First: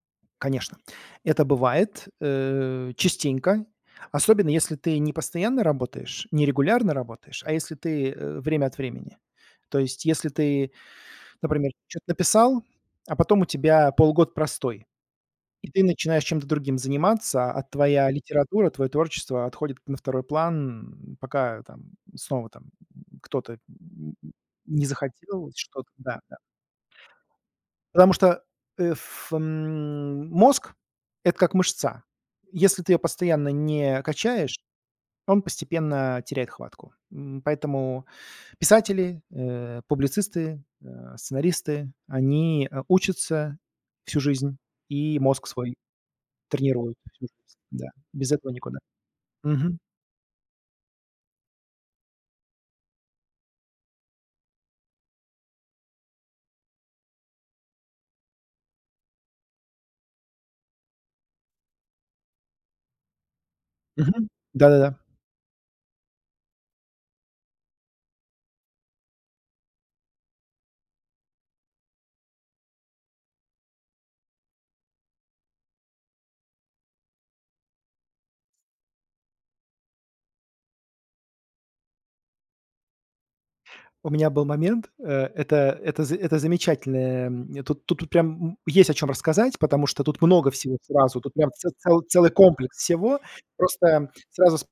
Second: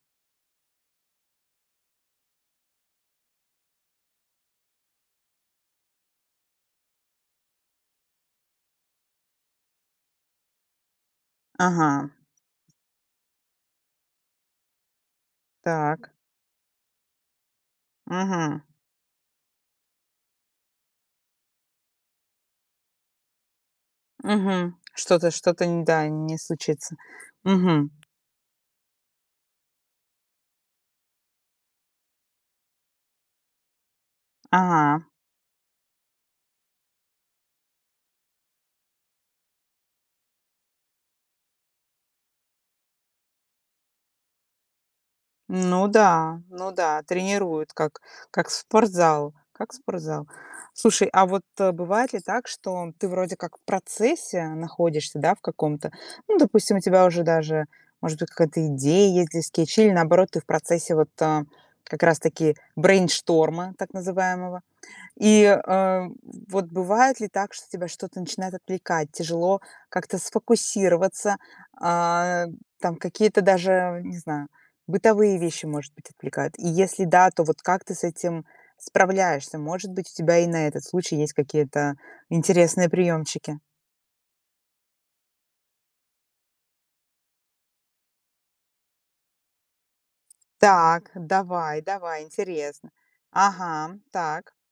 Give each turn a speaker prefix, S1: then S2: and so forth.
S1: Конечно, это бывает, э, частенько, особенно если ты не постоянно работаешь, не регулярно работаешь, а если ты, э, время от времени. То есть, если ты, например, чё-то
S2: Ага.
S1: написал, а потом у тебя полгода простой, и ты
S2: Так.
S1: начинаешь чем-то другим заниматься, а твоя
S2: Мгм.
S1: литература, твоё творчество отходит на второй план, пока там снова там кто-то, м,
S2: Мгм.
S1: не
S2: Что-то
S1: захотел
S2: что-то нь
S1: что-то
S2: да,
S1: Да, да.
S2: не случится. Мгм.
S1: Потому что, э, ф м, мозг- это как мышца. Если ты её постоянно не качаешь,
S2: А.
S1: он постепенно теряет хватку. М, поэтому писатели, э, публицисты, э, сценаристы, они, э, учатся всю жизнь, и мозг свой
S2: Ну да, ну
S1: тренируют
S2: да,
S1: всю жизнь,
S2: тренирует
S1: да,
S2: как,
S1: без
S2: как
S1: этого никуда.
S2: спортзал, как
S1: Мгм.
S2: спортзал. Слушай, а вот, э, бывает ли так, что ты вроде как в процессе находишься, да, в каком-то, ну, допустим, у тебя уже даже, может быть, какая-то идея есть для скетчей, или, наоборот, ты в процессе вот, а, как раз-таки брейншторма так
S1: Мгм.
S2: называемого.
S1: Да-да-да.
S2: И, э, в вот бывает ли так, что тебя что-то начинает отвлекать, тяжело как-то сфокусироваться, а, там, какие-то даже, не знаю, бытовые вещи, может быть, отвлекают? И если да, то вот как ты с этим справляешься? Может быть, у тебя и на этот случай есть какие-то интересные приёмчики?
S1: У меня был момент, э, это, это за это замечательное, м, тут, тут прям, м, есть о чём рассказать, потому что тут много всего
S2: Так,
S1: сразу, тут прям це
S2: давай
S1: це
S2: давай,
S1: целый комплекс
S2: интересно.
S1: всего.
S2: Ага, м,
S1: Просто
S2: так.
S1: сразу с